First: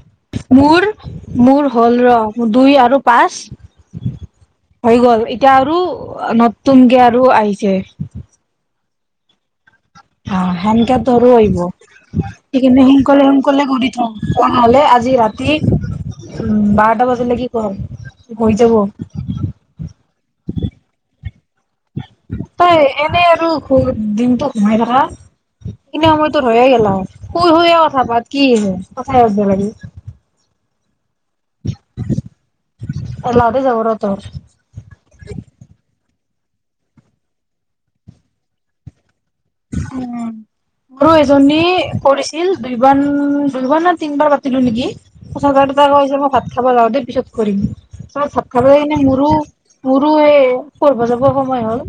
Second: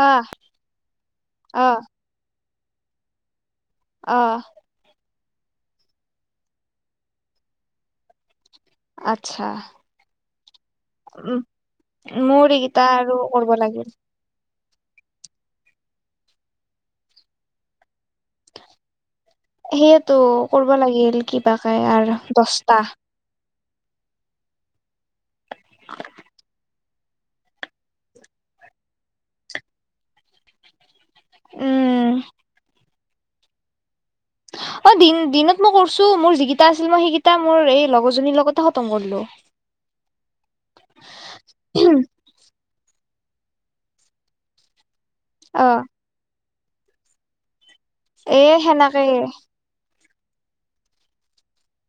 আহ মোৰ মোৰ আহ হ'ল ৰ দুই আৰু পাঁচ- অঁহ' হৈ গ'ল, এতিয়া আৰু নতুনকে আৰু আহিছে। আৎচ্ছা। অঁ' সেনেকে তোৰো আহিব, মোৰ এইকেইটা সেইকাৰণে আৰু সোনকালে কৰিব সোনকালে লাগিল কৰি থম। তেনে হ'লে আজি ৰাতি উ বাৰটা বজালৈকে কৰ হৈ যাব। সেইয়ে টো কৰিব লাগিল। কিবা কে। তই এনেই আৰু ঘূ দিনটো ঘূমাই থাকা। সিখিনি সময় তোৰ হৈয়ে গে'ল, শুই শুইয়ে কথা পাত কি আছে কথাই হে তো পাতিবি। উম' এলাহ সতে যাব ৰ তোৰ। অত- দিন দিনত মই কৰিছো মোৰ যিগিটা আছিল মই সেইকেইটা মোৰ এই লগৰজনীৰ লগতে খতম কৰিলো। উম' মোৰো এজনী কৰিছ- ছিল দুই বান দুই বাৰ নে তিনিবাৰ পাতিলো নেকি? মই অ ভাত- খাব যাওঁতে পিছত কৰিম, চ এ ভাত খাব যায় কিনে সেনেকে মোৰো- মোৰো এই পঢ়িব যাব সময় হ'ল।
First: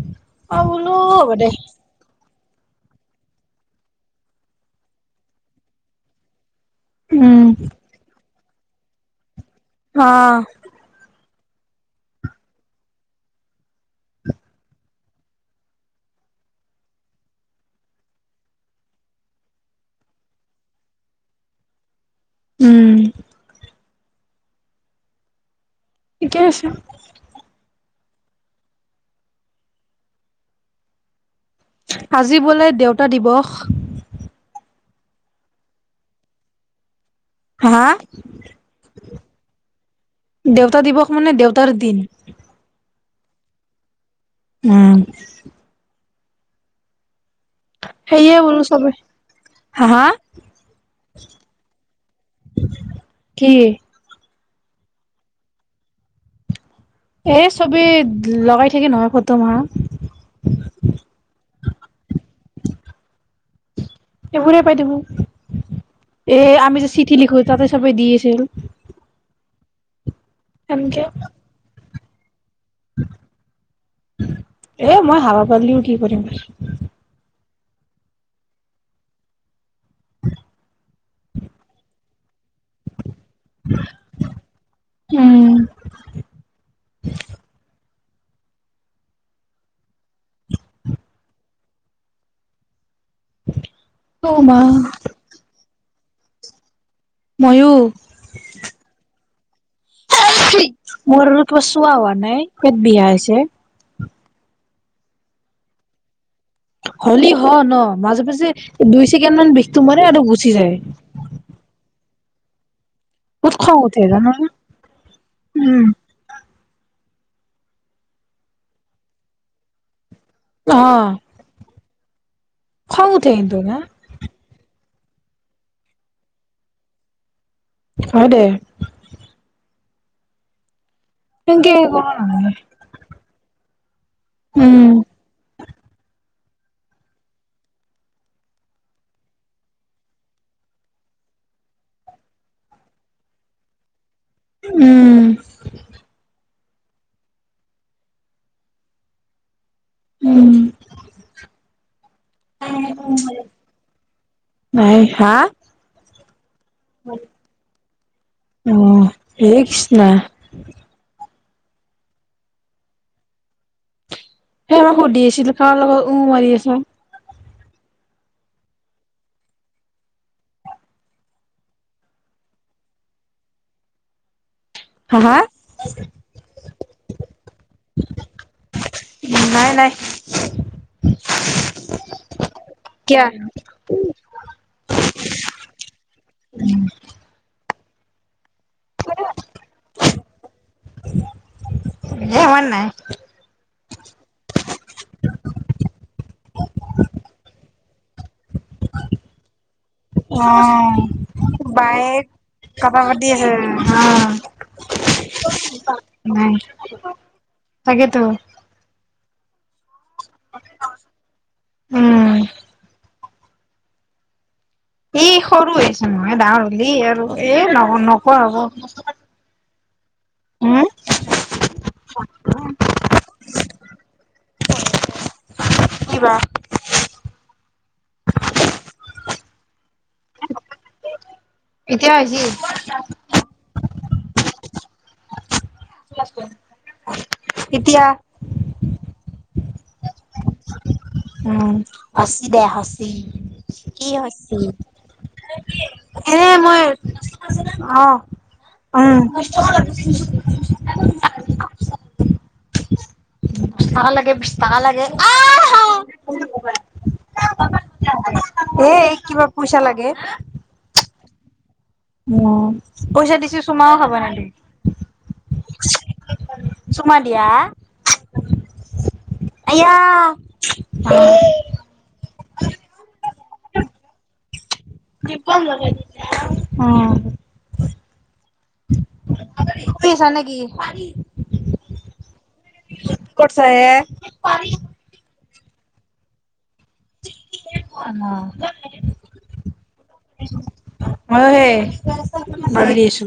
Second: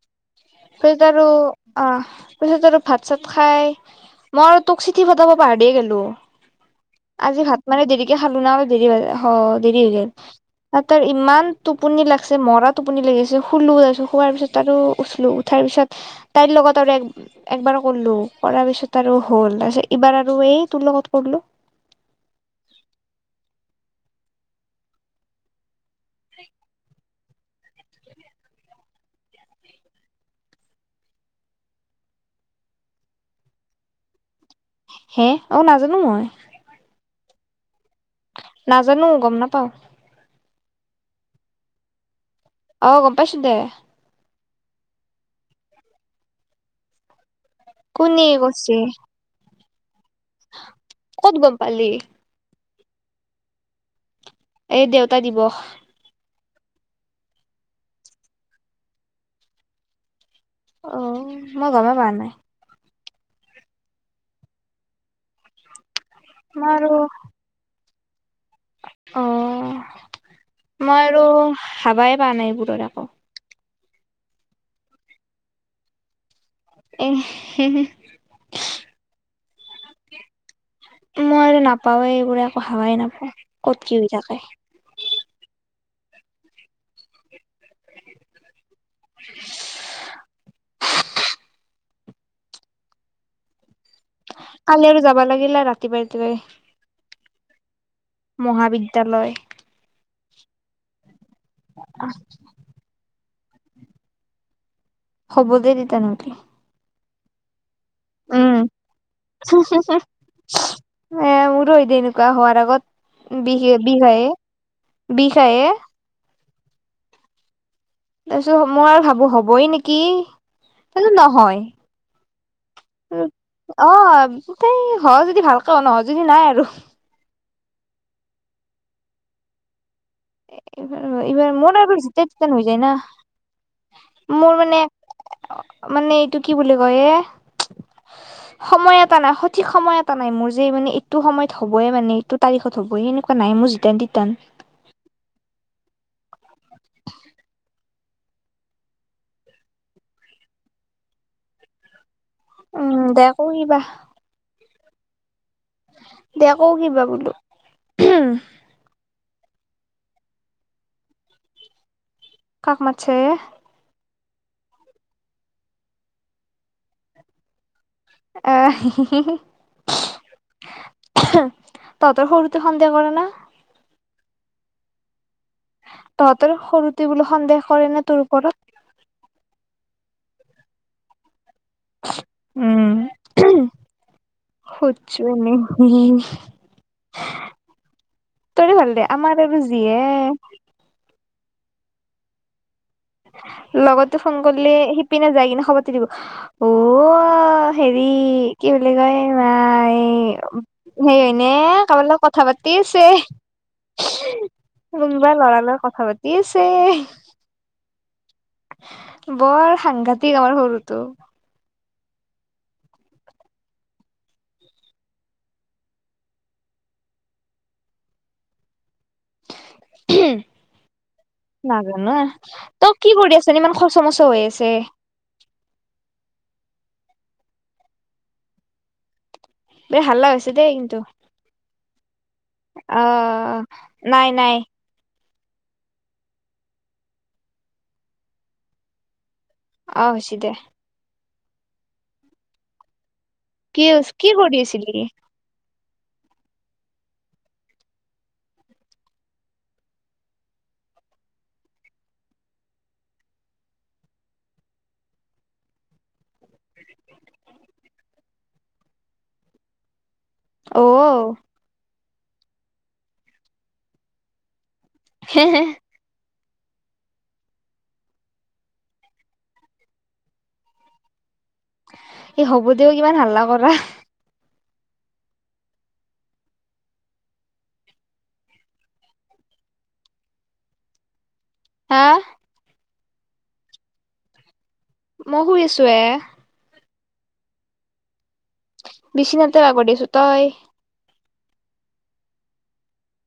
অ বোলো পিছত আৰু হ'ব দে অঁ পিছত আৰু ভাত চাত খাই- মই আৰু তোক চিঠি পঠাব পাহৰিয়ে গ'লো। আজি উম ভাত মানে দেৰিকে খালো না অলপ দেৰি হ দেৰি হৈ গ'ল। আ তাৰ ইমান টোপনি লাগিছে মৰা টোপনি লাগিছে শুলো তাৰপিছত শোৱাৰ পিছত আৰু উঠিলো- উঠাৰ পিছত তাইৰ লগত আৰু এক- একবাৰ কৰিলো কৰাৰ পিছত আৰু হ'ল তাৰপিছত এইবাৰ আৰু এই তোৰ লগত কৰিলো- উম' ঠিকে আছে। আজি বোলে দেউতা দিৱস। হেঁ, অঁ নাজানো মই। হা? নাজানো গম নাপাওঁ। দেউতা দিৱস মানে দেউতাৰ দিন। অ গম পাইছো দে। উম। কোনে সেয়ে বোলো কৈছে চবে হা হা, ক'ত গম পালি কি? এই দেউতা দিৱস এ চবে লগাই থাকে নহয় ফটো মা। অ মই গমেই পোৱা নাই। এইবোৰে পাই থাকো, এ মই আমি আৰু যে চিঠি লিখো তাতে চবে দি আছিল। অ সেনকে মই আৰু চাবাই পোৱা নাই এইবোৰত আক। এ মই হাৱা পালিও কি কৰিম? উম হু হু। [inaudible] মই আৰু নাপাৱে এইবোৰে একো হাৱাই নাপাওঁ ক'ত কি হৈ থাকে। উম। [inaudible] [inaudible] মা কালি আৰু যাবা লাগিলে ৰাতিপুৱাই ৰাতিপুৱাই। ময়ো মহাবিদ্যালয় মোৰ কিবা চুৱা হোৱা নাই পেট বিষাইছে। হ'ব দে তিতা নহ'লে। হলি হ ন মাজে মাজে দুই ছেকেণ্ড মান বিষটো মাৰে আৰু গুচি যায়। এ মোৰো এদে এনেকুৱা হোৱাৰ আগতে বহুত বিষ এ খং উঠে বিষ আহে, জানানে বিষ আহে। উম তাছত মই ভাবো হ'বই নেকি? অ কিন্তু নহয়, খং উঠে কিন্তু না অ। তেই হ যদি ভালকে হ নহ যদি নাই আৰু। হয় দে। এইবাৰ আৰু এইবাৰ সেনকে মোৰ আৰু কৰা যেতিয়াই তেতিয়াই নহয় হৈ যায় না। মোৰ মানে উম মানে এইটো কি বুলি কয় এ সময় এটা নাই সঠিক সময় এটা নাই মোৰ যে মানে এইটো সময়ত হ'বইে মানে এইটো তাৰিখত হ'ব স এনেকুৱা নাই মোৰ যি তেন্তিতান উম। উম। উম দে আকৌ কিবা নাই, হা? দে আকৌ কিবা বোলো অ হেইকষ্ণা কাক মাতছা এ? সে আমাক সুধি আছিল কাৰ লগত উ মাৰি আছ। আহ হি হি হি। তহত সৰুতে সন্দেহ কৰে না? হা হা? তহঁতৰ সৰুতে বোলো সন্দেহ কৰে ন তোৰ ওপৰত? নাই নাই, কিয়া? সুধিছো এনে হিহী। তোৰে ভাল দে আমাৰ আৰু যিহে এই আমাৰ নাই লগতো ফোন কৰিলে শিপিনে যায় কিনে খবৰটো দিব। অ হেৰি কি বুলি কয় নাই অ'। এই হেৰি ইনে বায়ে কাৰোবাৰ লগ কথা পাতি কথা আছে। পাতি অহ কোনোবাই ল'ৰাৰ লগত কথা পাতি নাই আছে। তাকেতো বৰ সাংঘাতিক আমাৰ সৰুটো। উম এই সৰু হৈছে নহয় ডাঙৰ হ'লি আৰু এ ন নকও হ'ব উম, [inaudible] নাজান এই, তই কি কৰি আছ ইমান খচ মচ হৈ আছে? কিবা এ হাল্লা হৈছে দেই কিন্তু, এতিয়া হৈছি? অ নাই নাই। এতিয়া অ হৈছে দে। উম আছি দে আছি কি হৈছে এ মই অঁ। উম বিশ টকা লাগে বিশ টকা লাগে। আঁহা এ এইক কিবা পইচা লাগে। অঔ উম পইচা দিছো চুমাও খাব নিদিয়ে। হে হে চুমা দিয়া। আয়া এই হ'ব দে ইমান হাল্লা কৰা। উম শুই আছা নেকি? হা? কি কৰিছা হে? মই শুই আছো এ। [inaudible] অ বিছিনাতে বাগৰি আছো। তই? অ মইয়ো হে বাগৰি আছো।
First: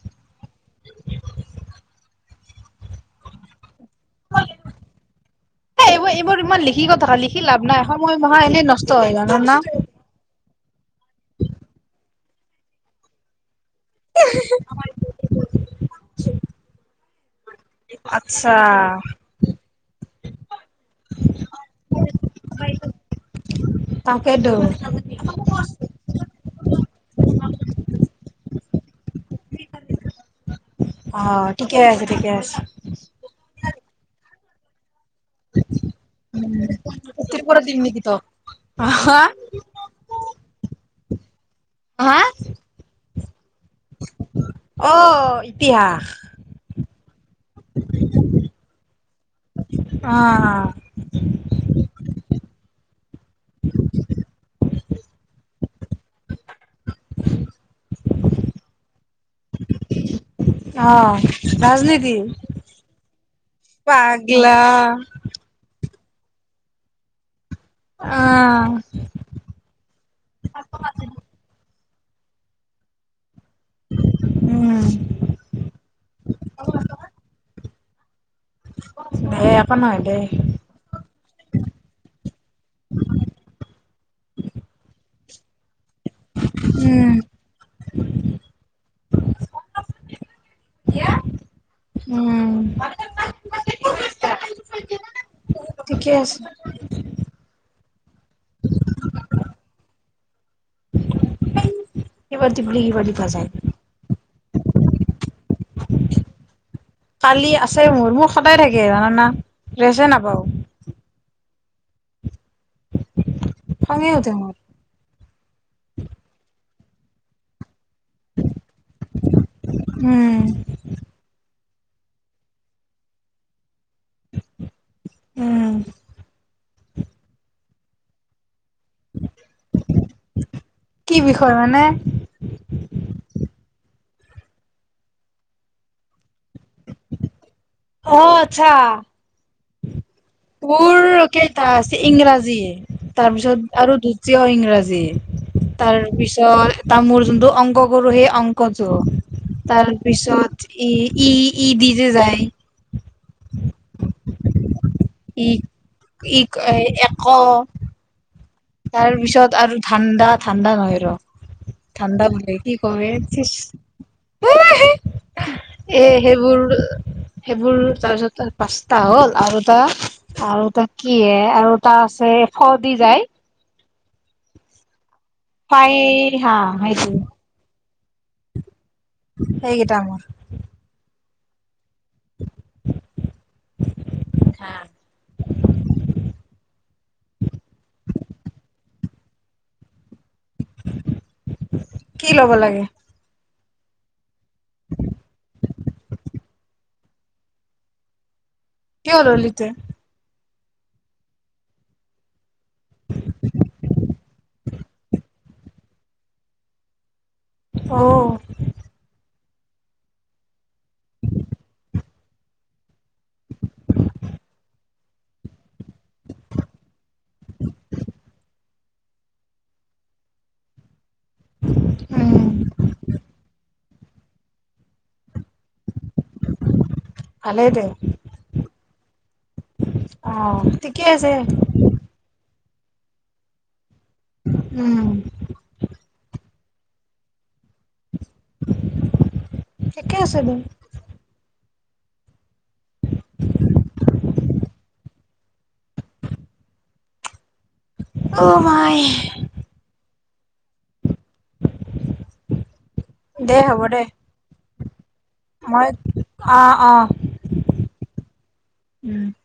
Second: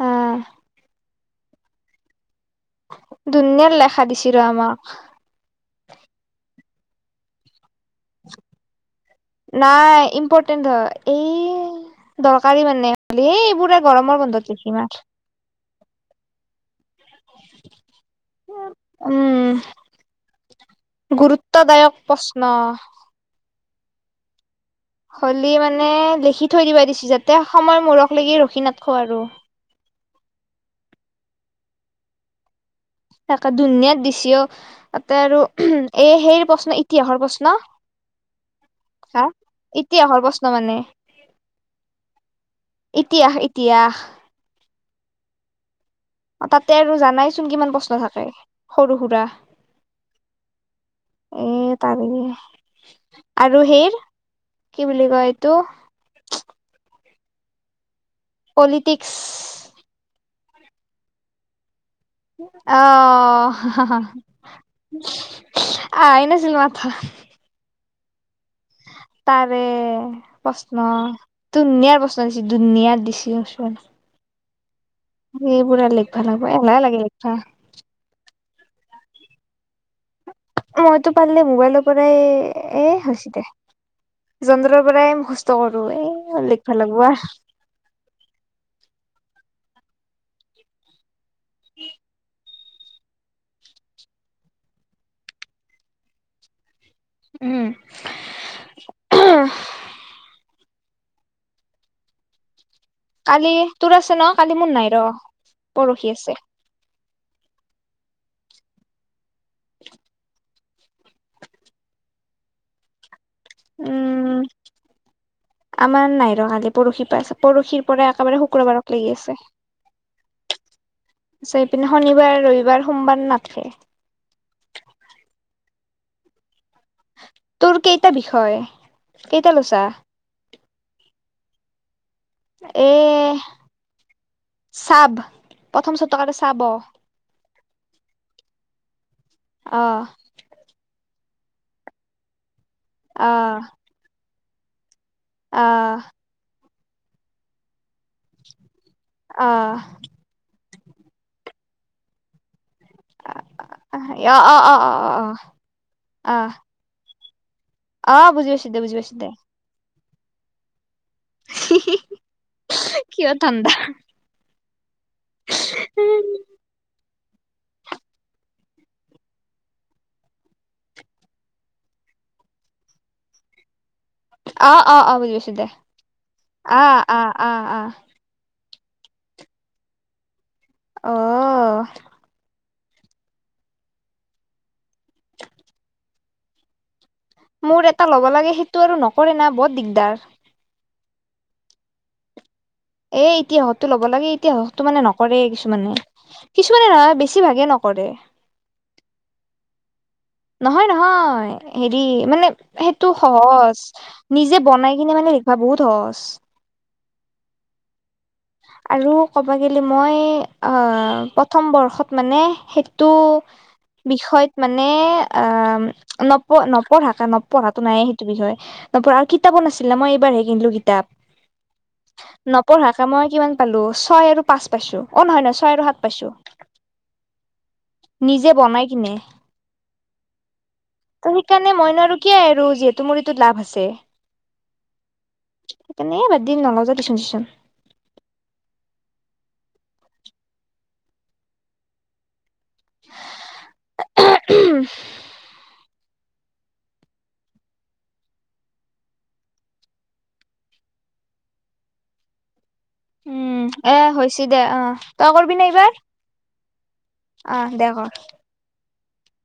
উম ধুনিয়াৰ লেখা দিছিল ৰ আমাক এ এইবোৰ এইবোৰ ইমান লিখি কথা লিখি লাভ নাই সময় মা এনেই নষ্ট হৈ যা নাই ইম্পৰ্টেণ্ট ধৰ, এই দৰকাৰী মানে হলে এই এইবোৰ গৰমৰ বন্ধত গৈছি না। আচ্ছা। গুৰুত্বদায়ক প্ৰশ্ন। তাকেটো হ'লি মানে লিখি থৈ দিছি যাতে সময় মূৰক লাগি ৰখি নাথখো। অ ঠিকে আছে ঠিকে আছে। তাকে টো ধুনীয়াৰ দিশেও। তাতে আৰু এই সেই ইতিহাস প্ৰশ্ন। ত্ৰিপুৰা দিম নেকি তক? হা ইতিহাসৰ প্ৰশ্ন মানে। হা? ইতিয়াহ ইতিয়াহ। অ ইতিহাস অ তাতে আৰু জানাইচোন কিমান প্ৰশ্ন থাকে সৰু সুৰা। অ এ তাৰ মানে আৰু সে কি বুলি কয় এইটো। পলিটিক্স। অ ৰাজনীতি। অ আহ পাগলা আহ নাছিল মাথা। অ। তাৰে প্ৰশ্ন দুনিয়াৰ প্ৰশ্ন। দুুনিয়াত দিছে। উম। সেইবোৰৰে লিখিবা লাগিব এলাই লাগে লিখা। দেই একো নহয় দেই। মইতো পাৰিলে মোবাইলৰ পৰাই এ হৈছে দে যন্ত্ৰৰ পৰাই মু। ত কৰো এ লিখবা লাগবা উম কিয়া উম মোৰ ঠিকে আছে। উম অঘঘঘ। ইবা দিবিলি ইবা দিপ। কালি তোৰ আছে ন কালি মোৰ নাই ৰ পৰহি আছে। কালি আছে মোৰ, মোৰ সদায় থাকে জানানা ৰেচে নাপাওঁ। খঙে উঠে উম মোৰ। আমাৰ নাই ৰঙালি পৰসি পা আছে পৰসি পৰা একেবাৰে শুক্ৰবাৰক লাগি আছে। হম। চাইপিনে শনিবাৰ ৰবিবাৰ সোমবাৰ নাথকে। উম। তোৰ কেইটা বিষয়, কেইটা লৈছা? কি বিষয় মানে? এ হ চাব প্ৰথম চা ব। অ আচ্ছা। অ। তোৰ কেইটা আছে ইংৰাজী তাৰপিছত আৰু দ্বিতীয় ইংৰাজী। তাৰপিছত তাৰ মোৰ যোনটো অংক কৰোঁ সেই অংকটো, অ অ অ তাৰ পিছত ই ই ই দি যে যায়। অ অ অ অ। ই ই কি কয় এক অ বুজিজ। তাৰ পিছত আৰু ঠাণ্ডা ঠাণ্ডা নহয় ৰ। ঠাণ্ডা মানে কি কওঁ ৰে কিয় টিছ ঠাণ্ডা এ সেইবোৰ সেইবোৰ তাৰপিছত পাঁচটা হ'ল আৰু এটা আৰু তাক কিহে, আৰু তাৰ আছে ফৰ দি যায়। অ' অ' অ' বুজিছো দে, ফাই হা অ' সেইটো অ' অ'। সেইকেইটা মোৰ। অ'। হা! মোৰ এটা ল'ব লাগে, সেইটো আৰু নকৰে না! বহুত দিগদাৰ। কি ল'ব লাগে? এ ইতিয়হতো ল'ব লাগে, ইতিয়হতো মানে নকৰে কিছুমানে, কিছুমানে নহয় বে ছি ভাগে নকৰে। কিয় ললি তে? নহয় নহয়, হেৰি মানে সেইটো সহজ। নিজে বনাই কিনে মানে লিখিবা বহুত সহজ। অ'। আৰু ক'ব গ'লে মই অ' প্ৰথম বৰ্ষত মানে সেইটো বিষয়ত মানে আ অলপো [unintelligible] সেইটো বিষয়। নপঢ়া, কিতাপো নাছিলে মই এইবাৰহে কিনিলো কিতাপ, উম নপঢ়াকে মই কিমান পালো ছয় আৰু পাঁচ পাইছো, অ' নহয় নহয় ছয় আৰু সাত পাইছো। ভালেই দে নিজে বনাই কিনে। অ ঠিকে আছে তুমি কাৰণে মইনো আৰু কিয় আৰু যিহেতু মোৰ এইটোত লাভ আছে। উম সেইকাৰণে এ বাদ দিলো, নলও যা টিউচন চিউচন। ঠিকেই আছে দে। [unintelligible] অ' মাই! দে উম হ'ব এ দে হৈছে দে, অ' তই কৰিবি নে এইবাৰ? অঁ! অ' দে কৰ। উম'।